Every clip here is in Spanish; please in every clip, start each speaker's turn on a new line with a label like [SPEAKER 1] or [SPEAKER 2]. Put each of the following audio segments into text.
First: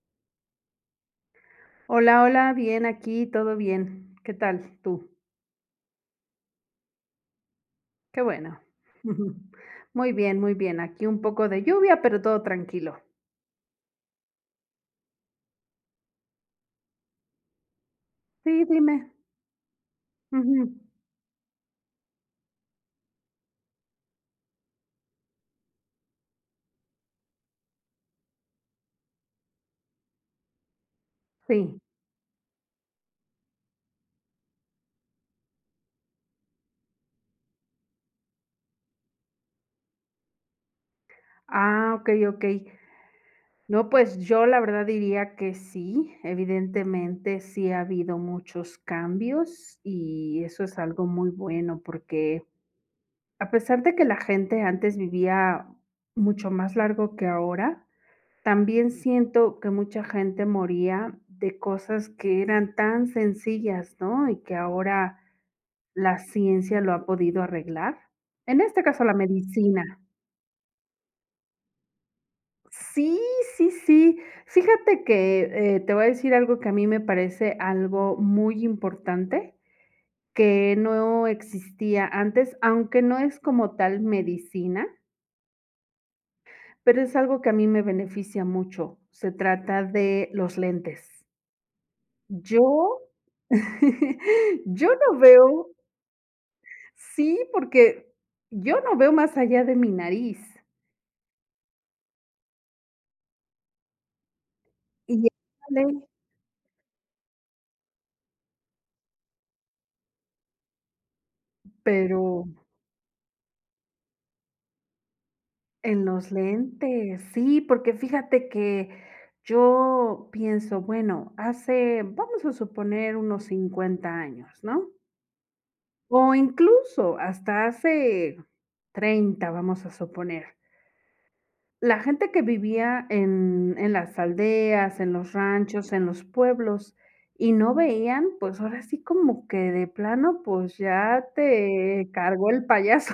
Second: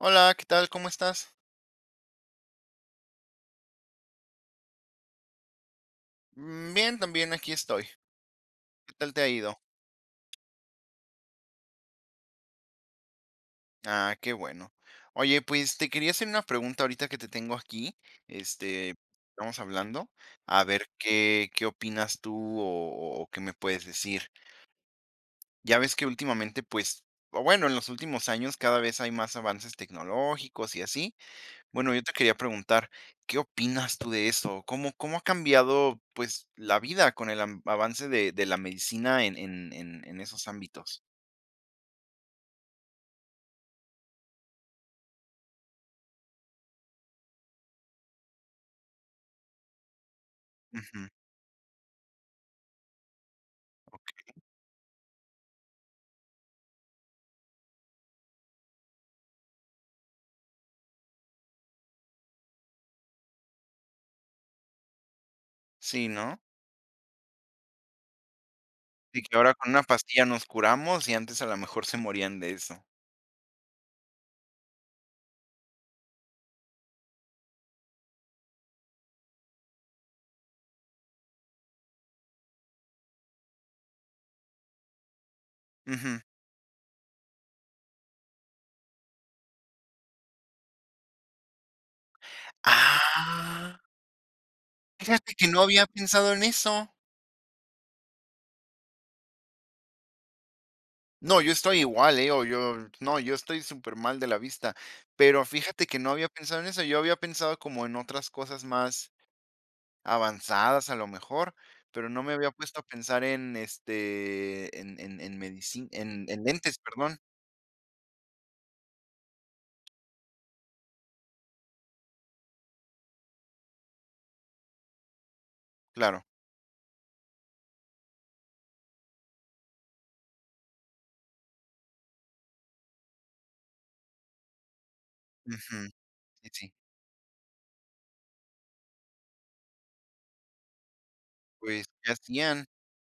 [SPEAKER 1] Hola, ¿qué tal? ¿Cómo estás?
[SPEAKER 2] Hola, hola, bien, aquí todo bien, ¿qué tal tú?
[SPEAKER 1] Bien también, aquí estoy.
[SPEAKER 2] Qué bueno,
[SPEAKER 1] ¿Qué tal te ha
[SPEAKER 2] ujú,
[SPEAKER 1] ido?
[SPEAKER 2] muy bien, muy bien, aquí un poco de lluvia, pero todo tranquilo.
[SPEAKER 1] Ah, qué bueno. Oye, pues, te quería hacer una pregunta ahorita que te tengo aquí,
[SPEAKER 2] Sí,
[SPEAKER 1] este,
[SPEAKER 2] dime.
[SPEAKER 1] estamos hablando, a
[SPEAKER 2] Ujú.
[SPEAKER 1] ver qué qué opinas tú o o qué me puedes decir. Ya ves que últimamente, pues, o bueno, en los últimos años cada vez hay más avances tecnológicos y así.
[SPEAKER 2] Sí.
[SPEAKER 1] Bueno, yo te quería preguntar, ¿qué opinas tú de eso? ¿Cómo cómo ha cambiado, pues, la vida con el an avance de de la medicina en en en en esos ámbitos?
[SPEAKER 2] Ah, okey, okey. No pues, yo la verdad diría que sí, evidentemente sí ha habido muchos cambios y eso es algo
[SPEAKER 1] Ujú.
[SPEAKER 2] muy bueno, porque, a pesar de que la
[SPEAKER 1] Okey.
[SPEAKER 2] gente antes vivía mucho más largo que ahora, también siento que mucha gente moría de cosas que eran tan sencillas, ¿no? Y que ahora
[SPEAKER 1] Sí,
[SPEAKER 2] la
[SPEAKER 1] ¿no?
[SPEAKER 2] ciencia lo ha podido arreglar. En este caso, la
[SPEAKER 1] Y que ahora con
[SPEAKER 2] medicina.
[SPEAKER 1] unas pastillas nos curamos y antes, a lo mejor, se morían de eso.
[SPEAKER 2] Sí, sí, sí. Fíjate que, eh, te voy a decir algo que a mí me parece algo muy importante, que no existía antes, aunque no es como tal medicina
[SPEAKER 1] Ujú.
[SPEAKER 2] pero es algo que a mí me beneficia mucho, se trata de los lentes. Yo,
[SPEAKER 1] Ah.
[SPEAKER 2] yo no
[SPEAKER 1] Fíjate que no
[SPEAKER 2] veo
[SPEAKER 1] había pensado en eso.
[SPEAKER 2] sí, porque yo no veo más allá de mi nariz.
[SPEAKER 1] No, yo estoy igual ,eh, o yo, no yo estoy supermal de la vista,
[SPEAKER 2] Y
[SPEAKER 1] pero fíjate que
[SPEAKER 2] [unintelligible]
[SPEAKER 1] no había pensado en eso. Yo había pensado como en otras cosas más, avanzadas, a lo mejor, pero no me
[SPEAKER 2] Pero
[SPEAKER 1] había puesto a pensar en, este, en en en medicin
[SPEAKER 2] En
[SPEAKER 1] en
[SPEAKER 2] los
[SPEAKER 1] en lentes, perdón.
[SPEAKER 2] lentes, sí, porque fíjate que yo pienso, bueno, hace vamos a suponer, unos 50 años, ¿no?
[SPEAKER 1] Claro.
[SPEAKER 2] O incluso hasta hace 30, vamos a suponer. La gente que vivía en en las aldeas, en los
[SPEAKER 1] Ujú,
[SPEAKER 2] ranchos, en los
[SPEAKER 1] sí, sí.
[SPEAKER 2] pueblos, y no veían, pues, ahora sí como que de plano, pues, ya
[SPEAKER 1] Pues,
[SPEAKER 2] te
[SPEAKER 1] ¿qué
[SPEAKER 2] cargó el
[SPEAKER 1] hacían?
[SPEAKER 2] payaso.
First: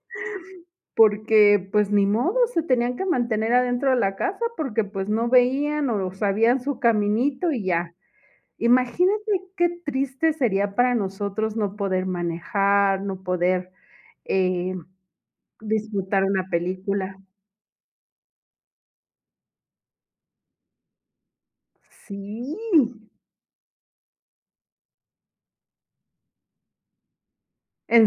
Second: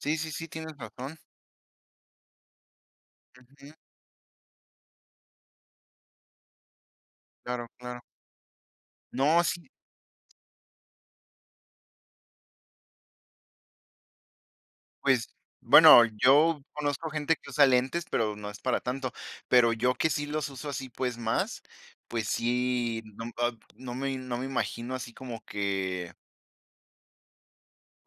[SPEAKER 1] Sí, sí, sí, tienes razón.
[SPEAKER 2] Porque pues, ni modo se tenían que mantener
[SPEAKER 1] Ujú.
[SPEAKER 2] adentro de la casa, porque pues no veían o sabían su caminito y
[SPEAKER 1] Claro,
[SPEAKER 2] ya.
[SPEAKER 1] claro.
[SPEAKER 2] Imagínate
[SPEAKER 1] No, sí.
[SPEAKER 2] que triste sería para nosotros no poder manejar, no poder, eh,
[SPEAKER 1] Pues, bueno,
[SPEAKER 2] disfrutar una
[SPEAKER 1] yo conozco
[SPEAKER 2] película.
[SPEAKER 1] gente que usa lentes, pero no es para tanto, pero yo que sí los uso así, pues, más, pues
[SPEAKER 2] Sí.
[SPEAKER 1] sí, no ab no me no me imagino así como que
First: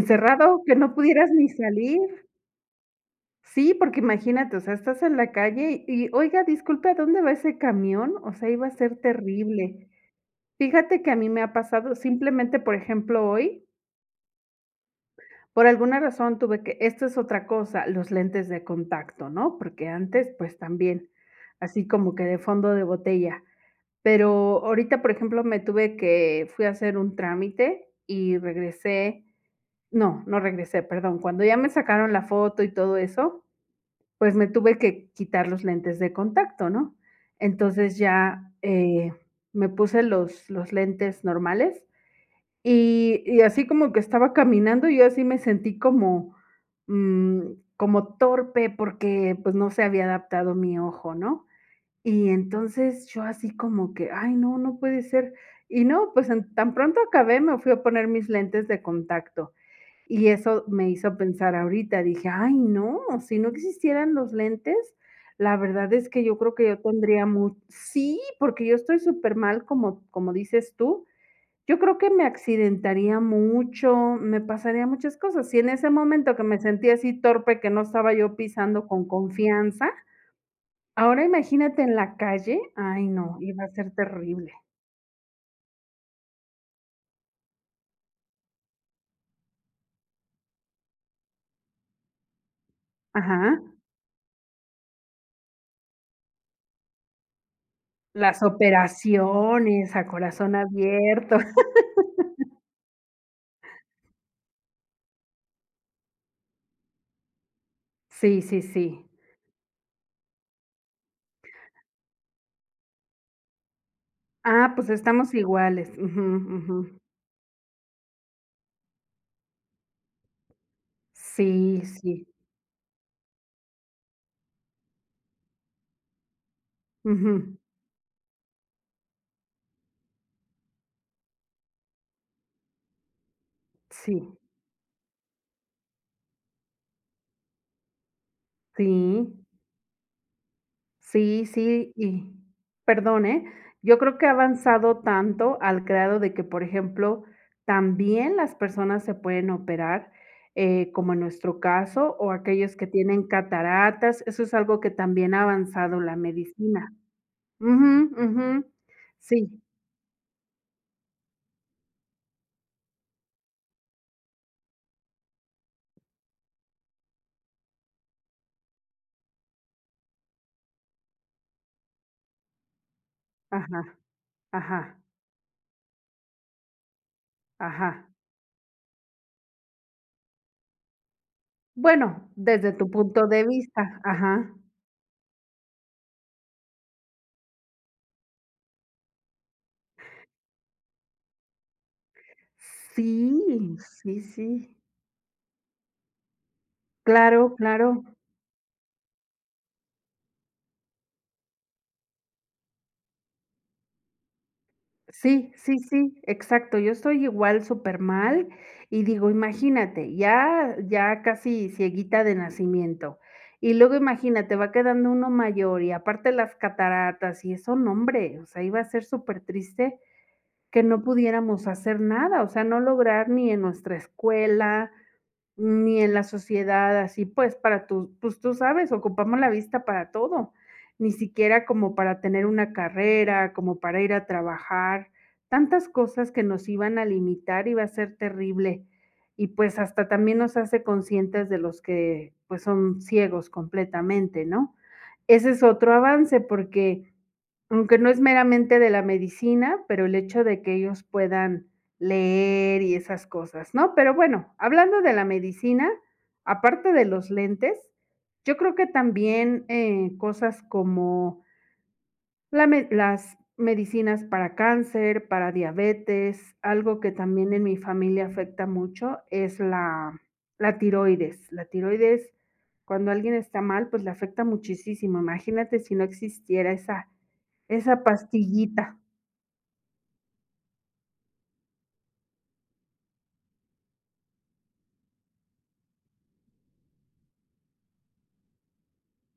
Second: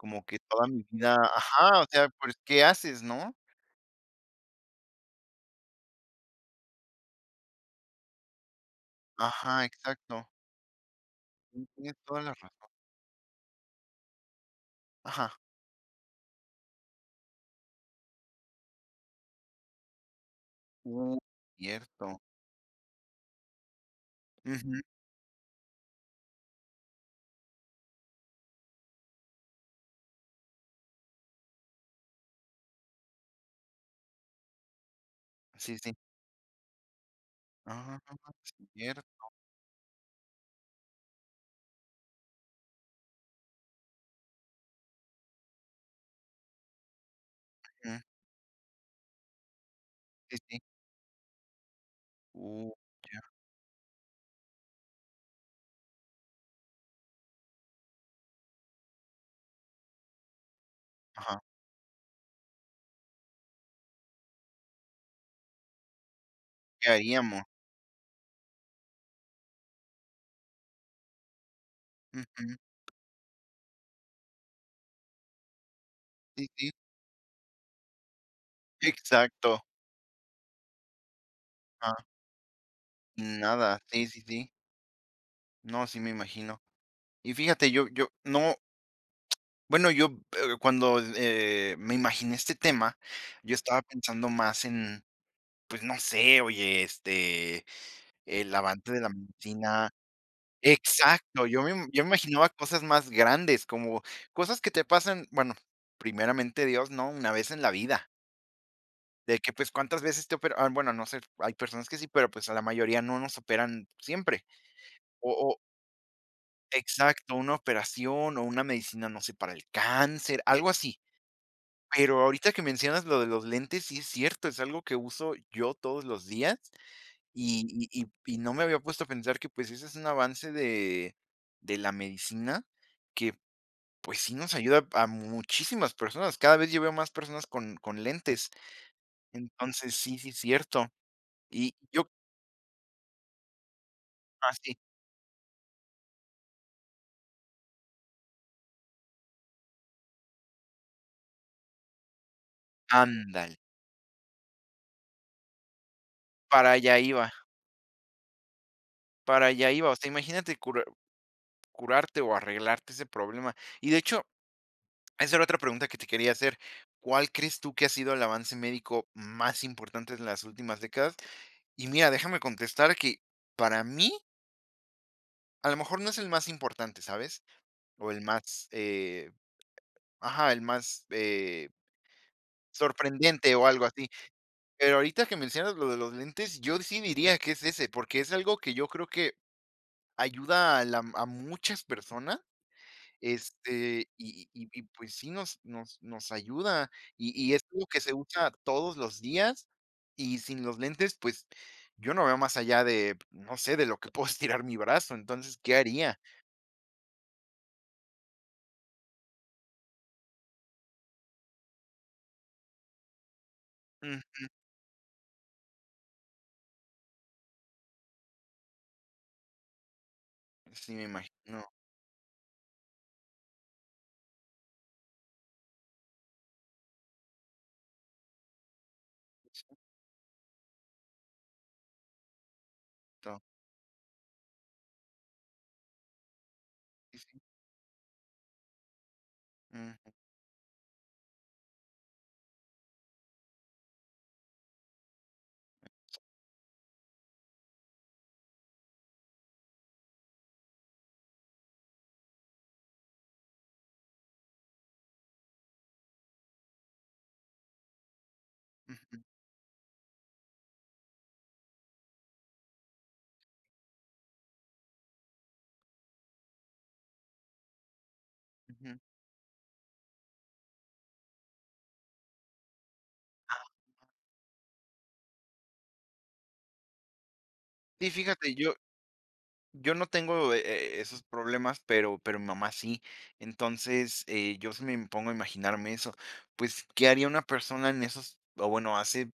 [SPEAKER 1] como que toda
[SPEAKER 2] que
[SPEAKER 1] mi
[SPEAKER 2] no
[SPEAKER 1] vida
[SPEAKER 2] pudieras ni
[SPEAKER 1] ajá, o
[SPEAKER 2] salir.
[SPEAKER 1] sea, pues, ¿qué haces? ¿No?
[SPEAKER 2] Sí, porque imagínate, o sea, estás en la calle y, "oiga, disculpe, ¿a dónde va ese camión?" O sea, iba a ser
[SPEAKER 1] Ajá,
[SPEAKER 2] terrible.
[SPEAKER 1] exacto.
[SPEAKER 2] Fíjate que a mí me ha
[SPEAKER 1] Sí
[SPEAKER 2] pasado,
[SPEAKER 1] tienes toda la
[SPEAKER 2] simplemente,
[SPEAKER 1] razón.
[SPEAKER 2] por ejemplo, hoy
[SPEAKER 1] Ajá.
[SPEAKER 2] por alguna razón tuve que esto es otra cosa, los lentes de contacto, ¿no? Porque antes, pues, también,
[SPEAKER 1] Uh,
[SPEAKER 2] así como
[SPEAKER 1] cierto.
[SPEAKER 2] que de fondo de botella. Pero
[SPEAKER 1] Ujú.
[SPEAKER 2] ahorita, por ejemplo, me tuve que fui a hacer un trámite y regresé no no regresé, perdón. Cuando ya me sacaron la foto y todo eso, pues, me tuve que quitar los
[SPEAKER 1] Sí, sí.
[SPEAKER 2] lentes de contacto, ¿no? Entonces
[SPEAKER 1] Ah,
[SPEAKER 2] ya, eh,
[SPEAKER 1] cierto.
[SPEAKER 2] me puse los los lentes normales y y así como que estaba caminando, yo así me sentí como, mm,
[SPEAKER 1] Ujú.
[SPEAKER 2] como torpe porque, pues, no se había
[SPEAKER 1] Sí,
[SPEAKER 2] adaptado
[SPEAKER 1] sí.
[SPEAKER 2] mi ojo, ¿no? Y
[SPEAKER 1] Uh,
[SPEAKER 2] entonces, yo
[SPEAKER 1] ya.
[SPEAKER 2] así como que, "ay no, no puede ser." Y no pues an tan pronto acabé me fui a poner mis lentes de contacto y eso me hizo
[SPEAKER 1] Ajá.
[SPEAKER 2] pensar ahorita, dije: "Ay no, si no existieran los lentes, la verdad es que yo creo que ya
[SPEAKER 1] ¿Qué
[SPEAKER 2] tendría
[SPEAKER 1] haríamos?
[SPEAKER 2] mu" sí porque yo estoy supermal como como dices tú, yo creo que me
[SPEAKER 1] Ujú.
[SPEAKER 2] accidentaría mucho, me pasaría muchas cosas. Si en ese momento que
[SPEAKER 1] Sí,
[SPEAKER 2] me
[SPEAKER 1] sí.
[SPEAKER 2] sentía así torpe, que no estaba yo pisando con
[SPEAKER 1] Exacto.
[SPEAKER 2] confianza, ahora imagínate en
[SPEAKER 1] Ah.
[SPEAKER 2] la calle, ay no, iba a
[SPEAKER 1] Nada,
[SPEAKER 2] ser
[SPEAKER 1] sí, sí, sí.
[SPEAKER 2] terrible.
[SPEAKER 1] No, sí me imagino. Y fíjate, yo yo, no, bueno, yo, eh, cuando, eh, me imaginé este tema, yo
[SPEAKER 2] Ajá.
[SPEAKER 1] estaba pensando más en, pues, no sé, oye, este,
[SPEAKER 2] Las
[SPEAKER 1] el amante de la medicina
[SPEAKER 2] operaciones a corazón abierto.
[SPEAKER 1] exacto, yo me yo me imaginaba cosas más grandes, como cosas que te pasan, bueno, primeramente Dios, ¿no?, una vez en la vida.
[SPEAKER 2] Sí, sí, sí.
[SPEAKER 1] De que, pues, cuántas veces te operan, am, bueno, no sé, hay personas que sí, pero, pues, a la mayoría, no nos operan siempre,
[SPEAKER 2] Ah, pues
[SPEAKER 1] o
[SPEAKER 2] estamos
[SPEAKER 1] o
[SPEAKER 2] iguales. Ujú, ujú.
[SPEAKER 1] Exacto, una operación o una medicina, no sé, para el cáncer, algo así.
[SPEAKER 2] Sí,
[SPEAKER 1] Pero
[SPEAKER 2] sí.
[SPEAKER 1] ahorita que mencionas lo de los lentes, sí es cierto, es algo que uso yo todos los días,
[SPEAKER 2] Ujú.
[SPEAKER 1] y y y y no me había puesto a pensar que, pues, ese es un avance de de la medicina que, pues,
[SPEAKER 2] Sí.
[SPEAKER 1] sí nos ayuda a muchísimas personas, cada vez ya veo más personas con con lentes.
[SPEAKER 2] Sí.
[SPEAKER 1] Entonces, sí, sí es cierto.
[SPEAKER 2] Sí,
[SPEAKER 1] Y
[SPEAKER 2] sí
[SPEAKER 1] yo
[SPEAKER 2] y perdón, eh, yo creo que ha
[SPEAKER 1] Ah, sí.
[SPEAKER 2] avanzado tanto al grado de que, por ejemplo, también las personas se pueden operar, eh, como en nuestro caso, o aquellos que tienen
[SPEAKER 1] Ándale.
[SPEAKER 2] cataratas, eso es algo que también ha avanzado la
[SPEAKER 1] Para
[SPEAKER 2] medicina.
[SPEAKER 1] allá, iba.
[SPEAKER 2] Ujú, ujú,
[SPEAKER 1] Para
[SPEAKER 2] sí.
[SPEAKER 1] allá iba, o sea, imagínate curar curarte o arreglarte ese problema. Y, de hecho, esa era otra pregunta que te quería hacer, ¿cuál crees tú que ha sido el avance médico más importante en las últimas décadas? Y mira, déjame contestar que, para
[SPEAKER 2] Ajá,
[SPEAKER 1] mí
[SPEAKER 2] ajá.
[SPEAKER 1] a lo mejor no es el más importante, ¿sabes?, o
[SPEAKER 2] Ajá.
[SPEAKER 1] el más, eh, ajá, el más, eh
[SPEAKER 2] Bueno, desde tu punto de
[SPEAKER 1] sorprendente o algo
[SPEAKER 2] vista,
[SPEAKER 1] así.
[SPEAKER 2] ajá.
[SPEAKER 1] Pero ahorita que mencionas lo de los lentes, yo sí diría que es ese, porque es algo que yo creo que ayuda a la m a muchas personas,
[SPEAKER 2] Sí,
[SPEAKER 1] este,
[SPEAKER 2] sí,
[SPEAKER 1] y y y
[SPEAKER 2] sí.
[SPEAKER 1] y, pues, sí nos nos nos ayuda, y y
[SPEAKER 2] Claro,
[SPEAKER 1] es algo que
[SPEAKER 2] claro.
[SPEAKER 1] se usa todos los días, y sin los lentes, pues, yo no veo más allá de, no sé, de lo que puedo estirar mi brazo.
[SPEAKER 2] Sí,
[SPEAKER 1] Entonces, ¿qué
[SPEAKER 2] sí,
[SPEAKER 1] haría?
[SPEAKER 2] sí, exacto yo estoy igual, supermal, y digo, imagínate, ya ya casi cieguita de nacimiento, y luego,
[SPEAKER 1] Ujú.
[SPEAKER 2] imagínate, va quedando uno mayor, y aparte las cataratas, y eso, nombre, o sea, iba a ser supertriste que
[SPEAKER 1] Sí,
[SPEAKER 2] no
[SPEAKER 1] me
[SPEAKER 2] pudiéramos
[SPEAKER 1] imagino.
[SPEAKER 2] hacer nada, o sea no lograr ni en nuestra escuela, ni en la sociedad así, pues, para tú, pues, tú sabes ocupamos la vista para todo. Ni siquiera como para tener una
[SPEAKER 1] Todo.
[SPEAKER 2] carrera, como para ir a trabajar, tantas cosas que nos iban a
[SPEAKER 1] Y sí.
[SPEAKER 2] limitar, iba a ser terrible. Y pues, hasta
[SPEAKER 1] Ujú.
[SPEAKER 2] también nos hace conscientes de los que, pues, son ciegos completamente, ¿no? Ese es otro avance porque, aunque no es meramente de la medicina, pero el hecho de que ellos puedan leer y esas cosas, ¿no?, pero bueno, hablando de la medicina, aparte de los lentes, yo creo que
[SPEAKER 1] Ujú.
[SPEAKER 2] también, eh, cosas como la med las medicinas para cáncer, para diabetes, algo que también en mi familia afecta
[SPEAKER 1] Ujú.
[SPEAKER 2] mucho es la la tiroides la tiroides, cuando alguien está
[SPEAKER 1] Ah.
[SPEAKER 2] mal, pues, le afecta muchisísimo, imagínate si no existiera esa esa
[SPEAKER 1] Sí, fíjate, yo
[SPEAKER 2] pastillita.
[SPEAKER 1] yo no tengo e e esos problemas, pero pero mi mamá sí. Entonces, eh, yo si me impongo a imaginarme eso, pues, ¿qué haría una persona en esos, o bueno, hace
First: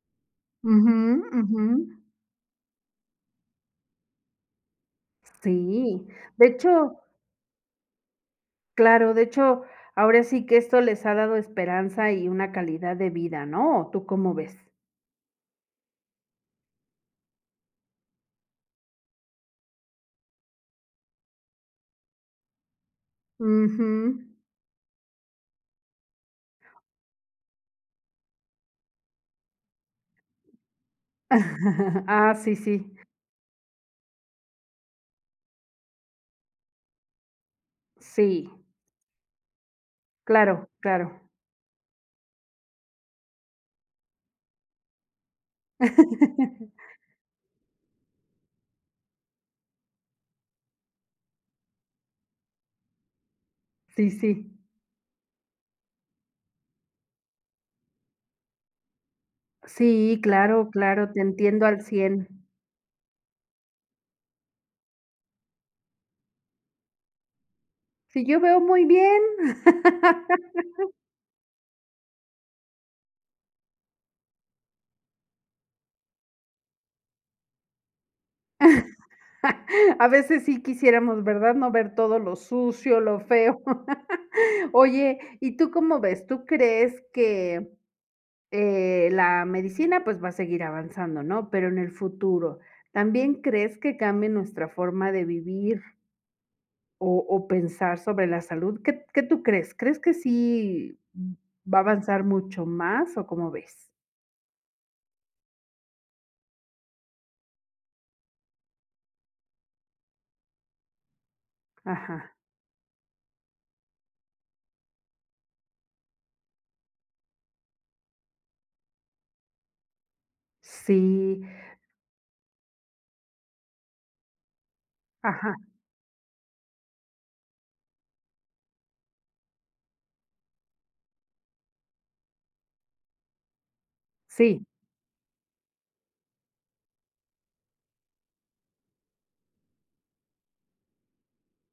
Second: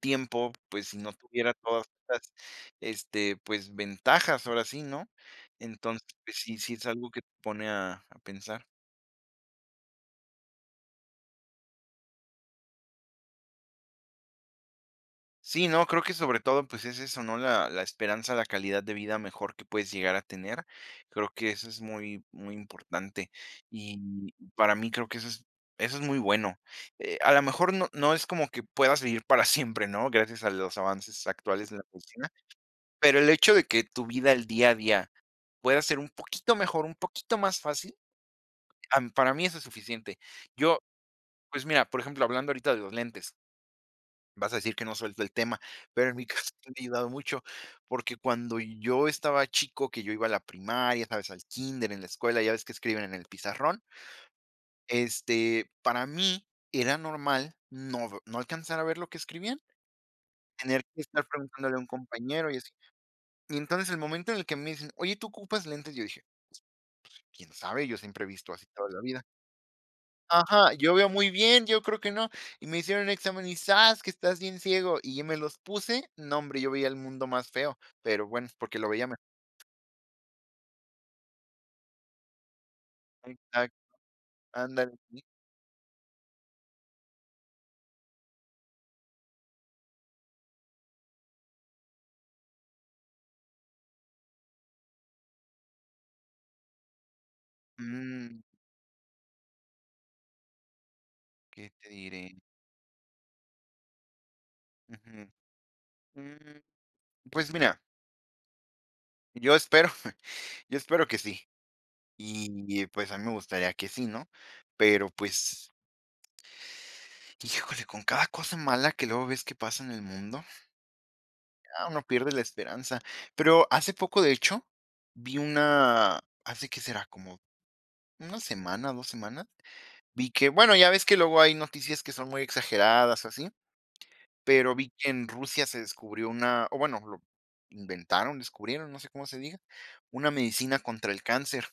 [SPEAKER 1] tiempo, pues,
[SPEAKER 2] Ujú,
[SPEAKER 1] si no tuviera
[SPEAKER 2] ujú.
[SPEAKER 1] todas estas, este, pues, ventajas? Ahora sí, ¿no?, entonces,
[SPEAKER 2] Sí,
[SPEAKER 1] pues,
[SPEAKER 2] de
[SPEAKER 1] sí, sí es
[SPEAKER 2] hecho
[SPEAKER 1] algo que te pone a a pensar.
[SPEAKER 2] Claro, de hecho, ahora sí que esto les ha dado esperanza y una calidad de vida, ¿no? ¿O tú cómo ves?
[SPEAKER 1] Sí, no, creo que sobre todo, pues, es eso ¿no?, la la esperanza, la calidad de vida mejor que puedes llegar a tener. Creo que eso es muy muy importante,
[SPEAKER 2] Ujú.
[SPEAKER 1] y para mí creo que es eso es muy bueno. Eh, a lo mejor no no es como que pueda seguir para siempre, ¿no?, gracias a los avances actuales de la cocina,
[SPEAKER 2] Ah, sí sí.
[SPEAKER 1] pero el hecho de que tu vida el día a día pueda ser un poquito mejor, un poquito más fácil,
[SPEAKER 2] Sí.
[SPEAKER 1] am, para mí eso es suficiente.
[SPEAKER 2] Claro,
[SPEAKER 1] Yo
[SPEAKER 2] claro.
[SPEAKER 1] pues mira, por ejemplo, hablando ahorita de los lentes vas a decir que no suelto el tema, pero en mi caso me ha ayudado mucho, porque cuando yo estaba chico, que yo iba a la primaria, ¿sabes?, al kínder, en la escuela, ¿ya ves que escriben en el pizarrón?
[SPEAKER 2] Sí, sí.
[SPEAKER 1] Este, para mí era normal no v no alcanzar a ver lo que escribían,
[SPEAKER 2] Sí, claro,
[SPEAKER 1] tener que
[SPEAKER 2] claro, te
[SPEAKER 1] estar
[SPEAKER 2] entiendo
[SPEAKER 1] preguntándole a
[SPEAKER 2] al
[SPEAKER 1] un
[SPEAKER 2] 100.
[SPEAKER 1] compañero y así. Y entonces, el momento en el que me dicen: Oye, tú ocupas lentes", yo dije: "Pues, quién sabe, yo
[SPEAKER 2] "Si
[SPEAKER 1] siempre he
[SPEAKER 2] yo
[SPEAKER 1] visto
[SPEAKER 2] veo
[SPEAKER 1] así
[SPEAKER 2] muy
[SPEAKER 1] todo en la
[SPEAKER 2] bien".
[SPEAKER 1] vida". Ajá, "Yo veo muy bien, yo creo que no". Y me hicieron examen y zas, que estás bien ciego. Y me los puse, no, hombre, yo veía el mundo más feo, pero, bueno, porque lo veía ma
[SPEAKER 2] A veces sí quisiéramos, ¿verdad?, no ver todo lo sucio, lo feo.
[SPEAKER 1] Exacto. Ándale.
[SPEAKER 2] Oye,
[SPEAKER 1] Mm.
[SPEAKER 2] ¿y tú cómo ves? ¿Tú crees que, eh la medicina, pues, va a seguir avanzando, ¿no? Pero en el futuro, ¿también crees que cambie nuestra forma de vivir o o pensar sobre
[SPEAKER 1] Mm.
[SPEAKER 2] la salud? ¿Qué qué tú crees? ¿Crees que sí
[SPEAKER 1] ¿Qué
[SPEAKER 2] va a
[SPEAKER 1] te
[SPEAKER 2] avanzar
[SPEAKER 1] diré?
[SPEAKER 2] mucho más, o cómo ves?
[SPEAKER 1] Ujú. Mm. Pues mira Yo espero yo espero que sí.
[SPEAKER 2] Ajá.
[SPEAKER 1] Y y pues, a mí me gustaría que sí, ¿no?, pero, pues Híjole, con cada cosa mala que luego ves que pasa en el mundo
[SPEAKER 2] Sí.
[SPEAKER 1] ya uno pierde la esperanza. Pero hace poco, de hecho, vi
[SPEAKER 2] Ajá.
[SPEAKER 1] una ¿hace qué será?, como una semana, 2 semanas, vi que bueno, ya ves que luego hay noticias que son muy exageradas o así,
[SPEAKER 2] Sí.
[SPEAKER 1] pero vi que en Rusia se descubrió una o bueno, lo inventaron, descubrieron, no sé cómo se diga, una medicina contra el cáncer.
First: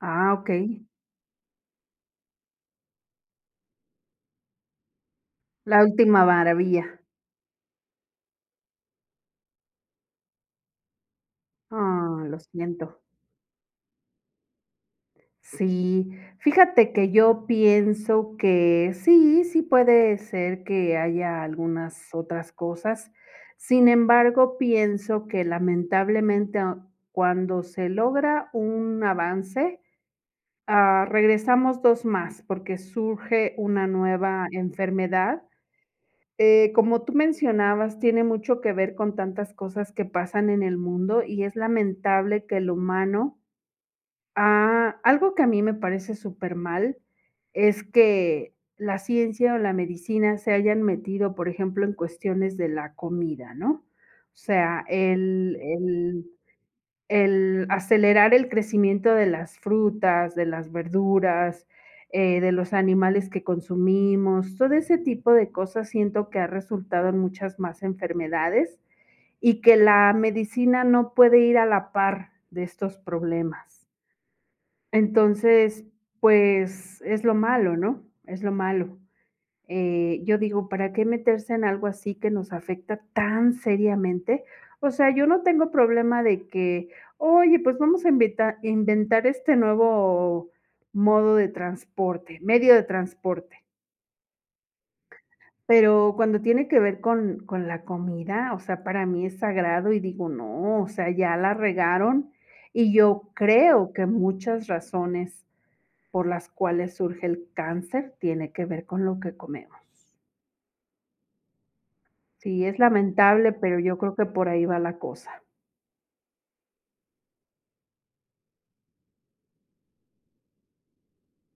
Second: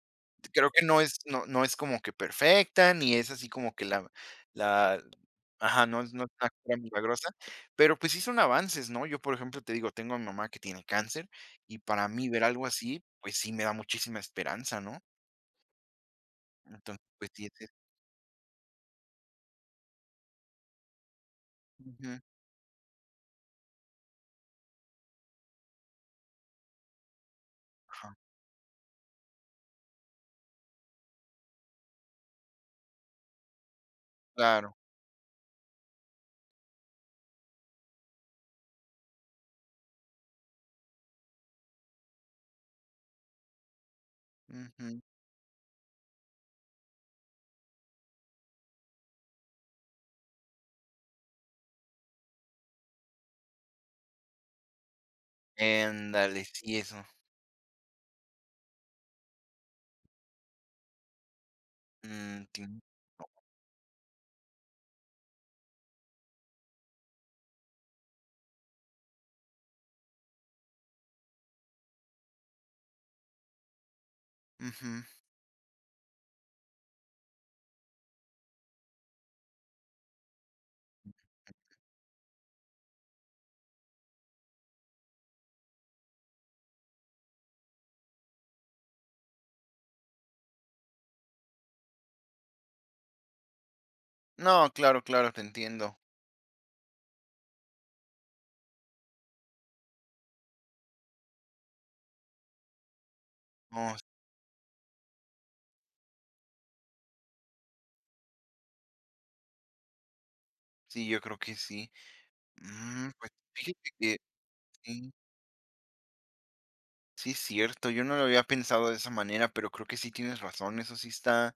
[SPEAKER 2] Ah,
[SPEAKER 1] Creo que
[SPEAKER 2] okey.
[SPEAKER 1] no es no no es como que, perfecta, ni es así como que la la
[SPEAKER 2] La
[SPEAKER 1] Ajá, no es no
[SPEAKER 2] última
[SPEAKER 1] es la virgen
[SPEAKER 2] maravilla.
[SPEAKER 1] milagrosa, pero, pues, sí son avances, ¿no?, yo, por ejemplo, te digo, tengo a mi mamá que tiene cáncer y para
[SPEAKER 2] Ah,
[SPEAKER 1] mí
[SPEAKER 2] lo
[SPEAKER 1] ver algo
[SPEAKER 2] siento.
[SPEAKER 1] así, pues, sí me da muchísima esperanza, ¿no?
[SPEAKER 2] Sí, fíjate
[SPEAKER 1] Entonces,
[SPEAKER 2] que,
[SPEAKER 1] pues,
[SPEAKER 2] yo
[SPEAKER 1] si es eso.
[SPEAKER 2] pienso que sí, sí puede ser que haya algunas
[SPEAKER 1] Ujú.
[SPEAKER 2] otras cosas, sin embargo, pienso que lamentablemente, a cuando se
[SPEAKER 1] Ajá.
[SPEAKER 2] logra un avance, ah, regresamos 2 más, porque surge una nueva
[SPEAKER 1] Claro.
[SPEAKER 2] enfermedad, eh, como tú mencionabas, tiene mucho que ver con tantas cosas que pasan en el mundo, y es lamentable que el humano, ha
[SPEAKER 1] Ujú.
[SPEAKER 2] algo que a mí me parece súper mal, es que la ciencia o la medicina se hayan metido, por ejemplo, en cuestiones de la comida, ¿no?, o sea, el el
[SPEAKER 1] Ándale, sí, eso.
[SPEAKER 2] el acelerar el crecimiento de las frutas, de las verduras, eh, de los
[SPEAKER 1] Ujú.
[SPEAKER 2] animales que consumimos, todo ese tipo de cosas, siento que ha resultado en muchas más enfermedades, y que la medicina no puede ir a la par de estos problemas.
[SPEAKER 1] Ujú.
[SPEAKER 2] Entonces, pues, es lo malo ¿no? es lo malo, eh, yo digo: "¿Para qué meterse en algo así que nos afecta tan seriamente?", o sea, yo no tengo problema de que: "Oye, pues vamos a invitar inventar este nuevo modo de transporte, medio de transporte".
[SPEAKER 1] No, claro, claro, te entiendo.
[SPEAKER 2] Pero, cuando tiene que ver con con la comida, o sea, para mí es sagrado y digo, no, o sea, ya la regaron y yo creo
[SPEAKER 1] Oh.
[SPEAKER 2] que muchas razones por las cuales surge el cáncer tiene que ver con lo que comemos.
[SPEAKER 1] Sí, yo creo que sí.
[SPEAKER 2] Sí, es
[SPEAKER 1] Mm, pues,
[SPEAKER 2] lamentable, pero
[SPEAKER 1] fíjate
[SPEAKER 2] yo creo
[SPEAKER 1] que
[SPEAKER 2] que por ahí va la
[SPEAKER 1] sí.
[SPEAKER 2] cosa.
[SPEAKER 1] Sí, cierto, yo no lo había pensado de esa manera, pero creo que sí tienes razón, eso sí está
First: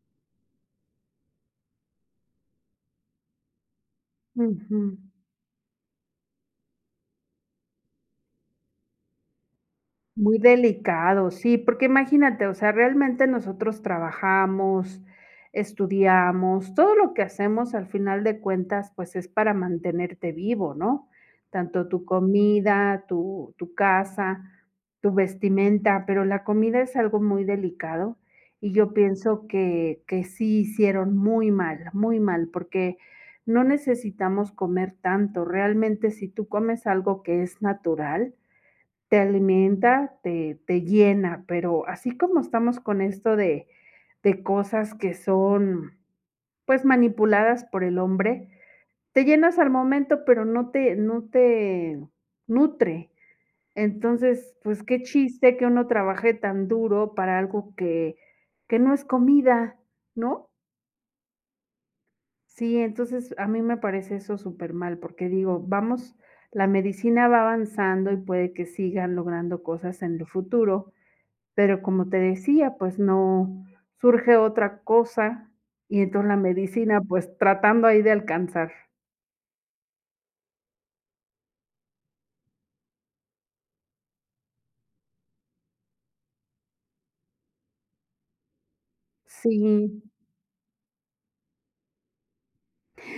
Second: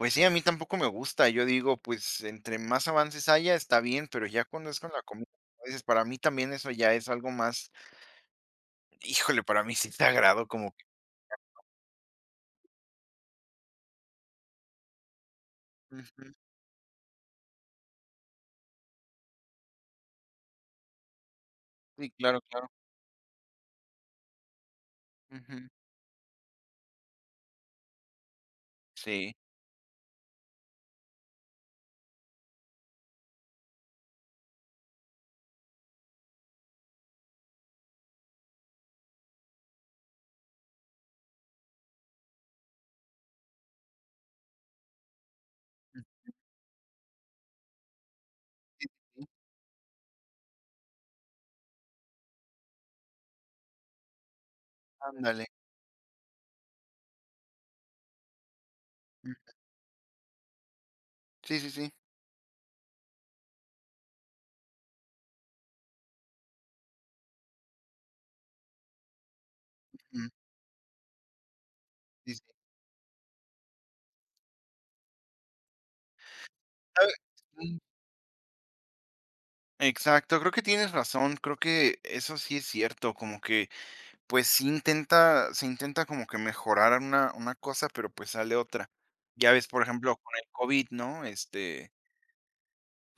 [SPEAKER 1] pues sí, a mí tampoco me gusta, yo digo, pues, entre más avances haya, está bien, pero ya cuando es con
[SPEAKER 2] Ujú.
[SPEAKER 1] la comida, dices: "Para mí también eso ya es algo más" Híjole, para mí sí es
[SPEAKER 2] Muy
[SPEAKER 1] sagrado como que
[SPEAKER 2] delicado,
[SPEAKER 1] ya
[SPEAKER 2] sí,
[SPEAKER 1] no.
[SPEAKER 2] porque imagínate, o sea, realmente nosotros trabajamos,
[SPEAKER 1] Ujú.
[SPEAKER 2] estudiamos, todo lo que hacemos al final de cuentas, pues, es para mantenerte vivo, ¿no?, tanto tu
[SPEAKER 1] Sí, claro, claro.
[SPEAKER 2] comida, tu tu casa, tu
[SPEAKER 1] Ujú.
[SPEAKER 2] vestimenta, pero la comida es algo muy delicado, y yo
[SPEAKER 1] Sí.
[SPEAKER 2] pienso que que sí hicieron muy mal, muy mal, porque no necesitamos comer tanto. Realmente, si tú comes algo que es natural, te alimenta, te te llena, pero así como estamos con esto de de cosas que son,
[SPEAKER 1] Ujú.
[SPEAKER 2] pues, manipuladas por el hombre, te
[SPEAKER 1] Ujú.
[SPEAKER 2] llenas al momento, pero no te no te nutre. Entonces, pues, qué
[SPEAKER 1] Ándale.
[SPEAKER 2] chiste que uno trabaje tan duro para algo que que no es
[SPEAKER 1] Ujú.
[SPEAKER 2] comida, ¿no?
[SPEAKER 1] Sí, sí, sí.
[SPEAKER 2] Sí, entonces, a mí me parece eso supermal, porque digo, vamos la medicina va avanzando, y puede que sigan logrando cosas en el
[SPEAKER 1] Ujú.
[SPEAKER 2] futuro, pero, como te
[SPEAKER 1] Sí, sí.
[SPEAKER 2] decía, pues no, surge otra cosa, y entonces la medicina,
[SPEAKER 1] A ver,
[SPEAKER 2] pues,
[SPEAKER 1] mm.
[SPEAKER 2] tratando ahí de alcanzar.
[SPEAKER 1] Exacto, creo que tienes razón, creo que eso sí es cierto, como que, pues, sí intenta, se intenta como que mejorar una una cosa, pero, pues, sale otra. Ya ves, por
[SPEAKER 2] Sí.
[SPEAKER 1] ejemplo, con el COVID, ¿no?, este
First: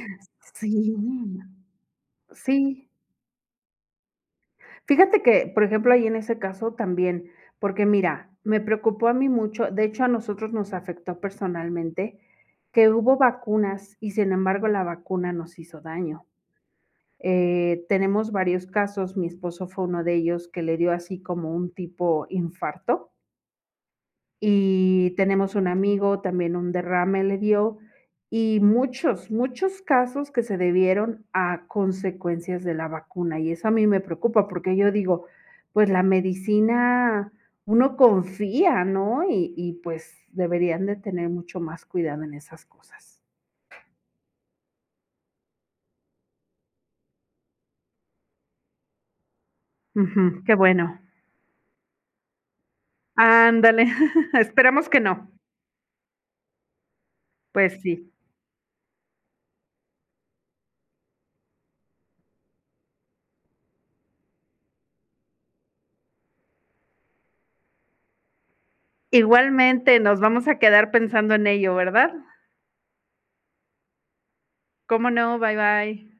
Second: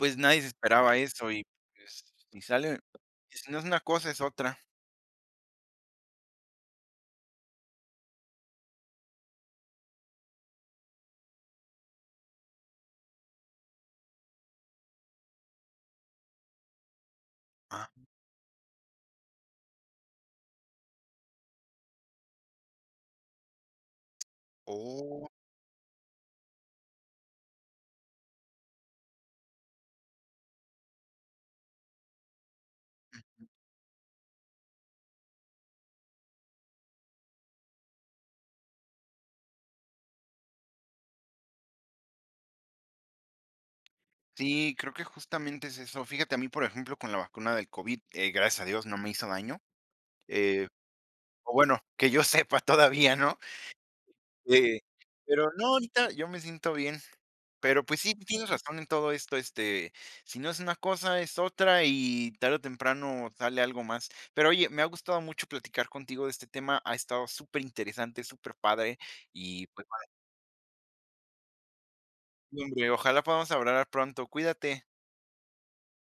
[SPEAKER 1] pues, nadie se
[SPEAKER 2] Sí,
[SPEAKER 1] esperaba eso. Y, pues, si sale,
[SPEAKER 2] sí.
[SPEAKER 1] y si no es una cosa, es otra.
[SPEAKER 2] Fíjate que, por ejemplo, ahí en ese caso también, porque mira, me preocupó a mí mucho, de hecho, a nosotros nos afectó personalmente que hubo vacunas, y sin embargo la vacuna nos hizo daño. Eh,
[SPEAKER 1] Ah.
[SPEAKER 2] tenemos varios casos, mi esposo fue uno de ellos que le dio así como un tipo infarto. Y
[SPEAKER 1] Oh.
[SPEAKER 2] tenemos un amigo, también un derrame le dio, y muchos, muchos casos que se debieron a consecuencias de la vacuna.
[SPEAKER 1] Ujú.
[SPEAKER 2] Y eso a mí me preocupa, porque yo digo: "Pues, la medicina uno confía, ¿no?", y y pues, deberían de tener mucho más cuidado en esas cosas.
[SPEAKER 1] Sí, creo que justamente es eso. Fíjate, a mí, por ejemplo, con la vacuna del COVID, eh, gracias a Dios no me hizo daño,
[SPEAKER 2] Ujú, qué
[SPEAKER 1] eh,
[SPEAKER 2] bueno.
[SPEAKER 1] pero bueno, que yo sepa todavía, ¿no?
[SPEAKER 2] Ándale,
[SPEAKER 1] Eh,
[SPEAKER 2] esperamos que no.
[SPEAKER 1] pero no, ahorita yo me siento bien.
[SPEAKER 2] Pues,
[SPEAKER 1] Pero, pues
[SPEAKER 2] sí.
[SPEAKER 1] sí, tienes razón en todo esto, este, si no es una cosa, es otra, y tarde o temprano sale algo más. Pero oye, me ha gustado mucho platicar contigo de este tema, ha estado superinteresante, superpadre, y, pues,
[SPEAKER 2] Igualmente,
[SPEAKER 1] vale.
[SPEAKER 2] nos vamos a quedar pensando en ello, ¿verdad?
[SPEAKER 1] Hombre, ojalá podamos hablar pronto. Cuídate.
[SPEAKER 2] Cómo no, bye bye.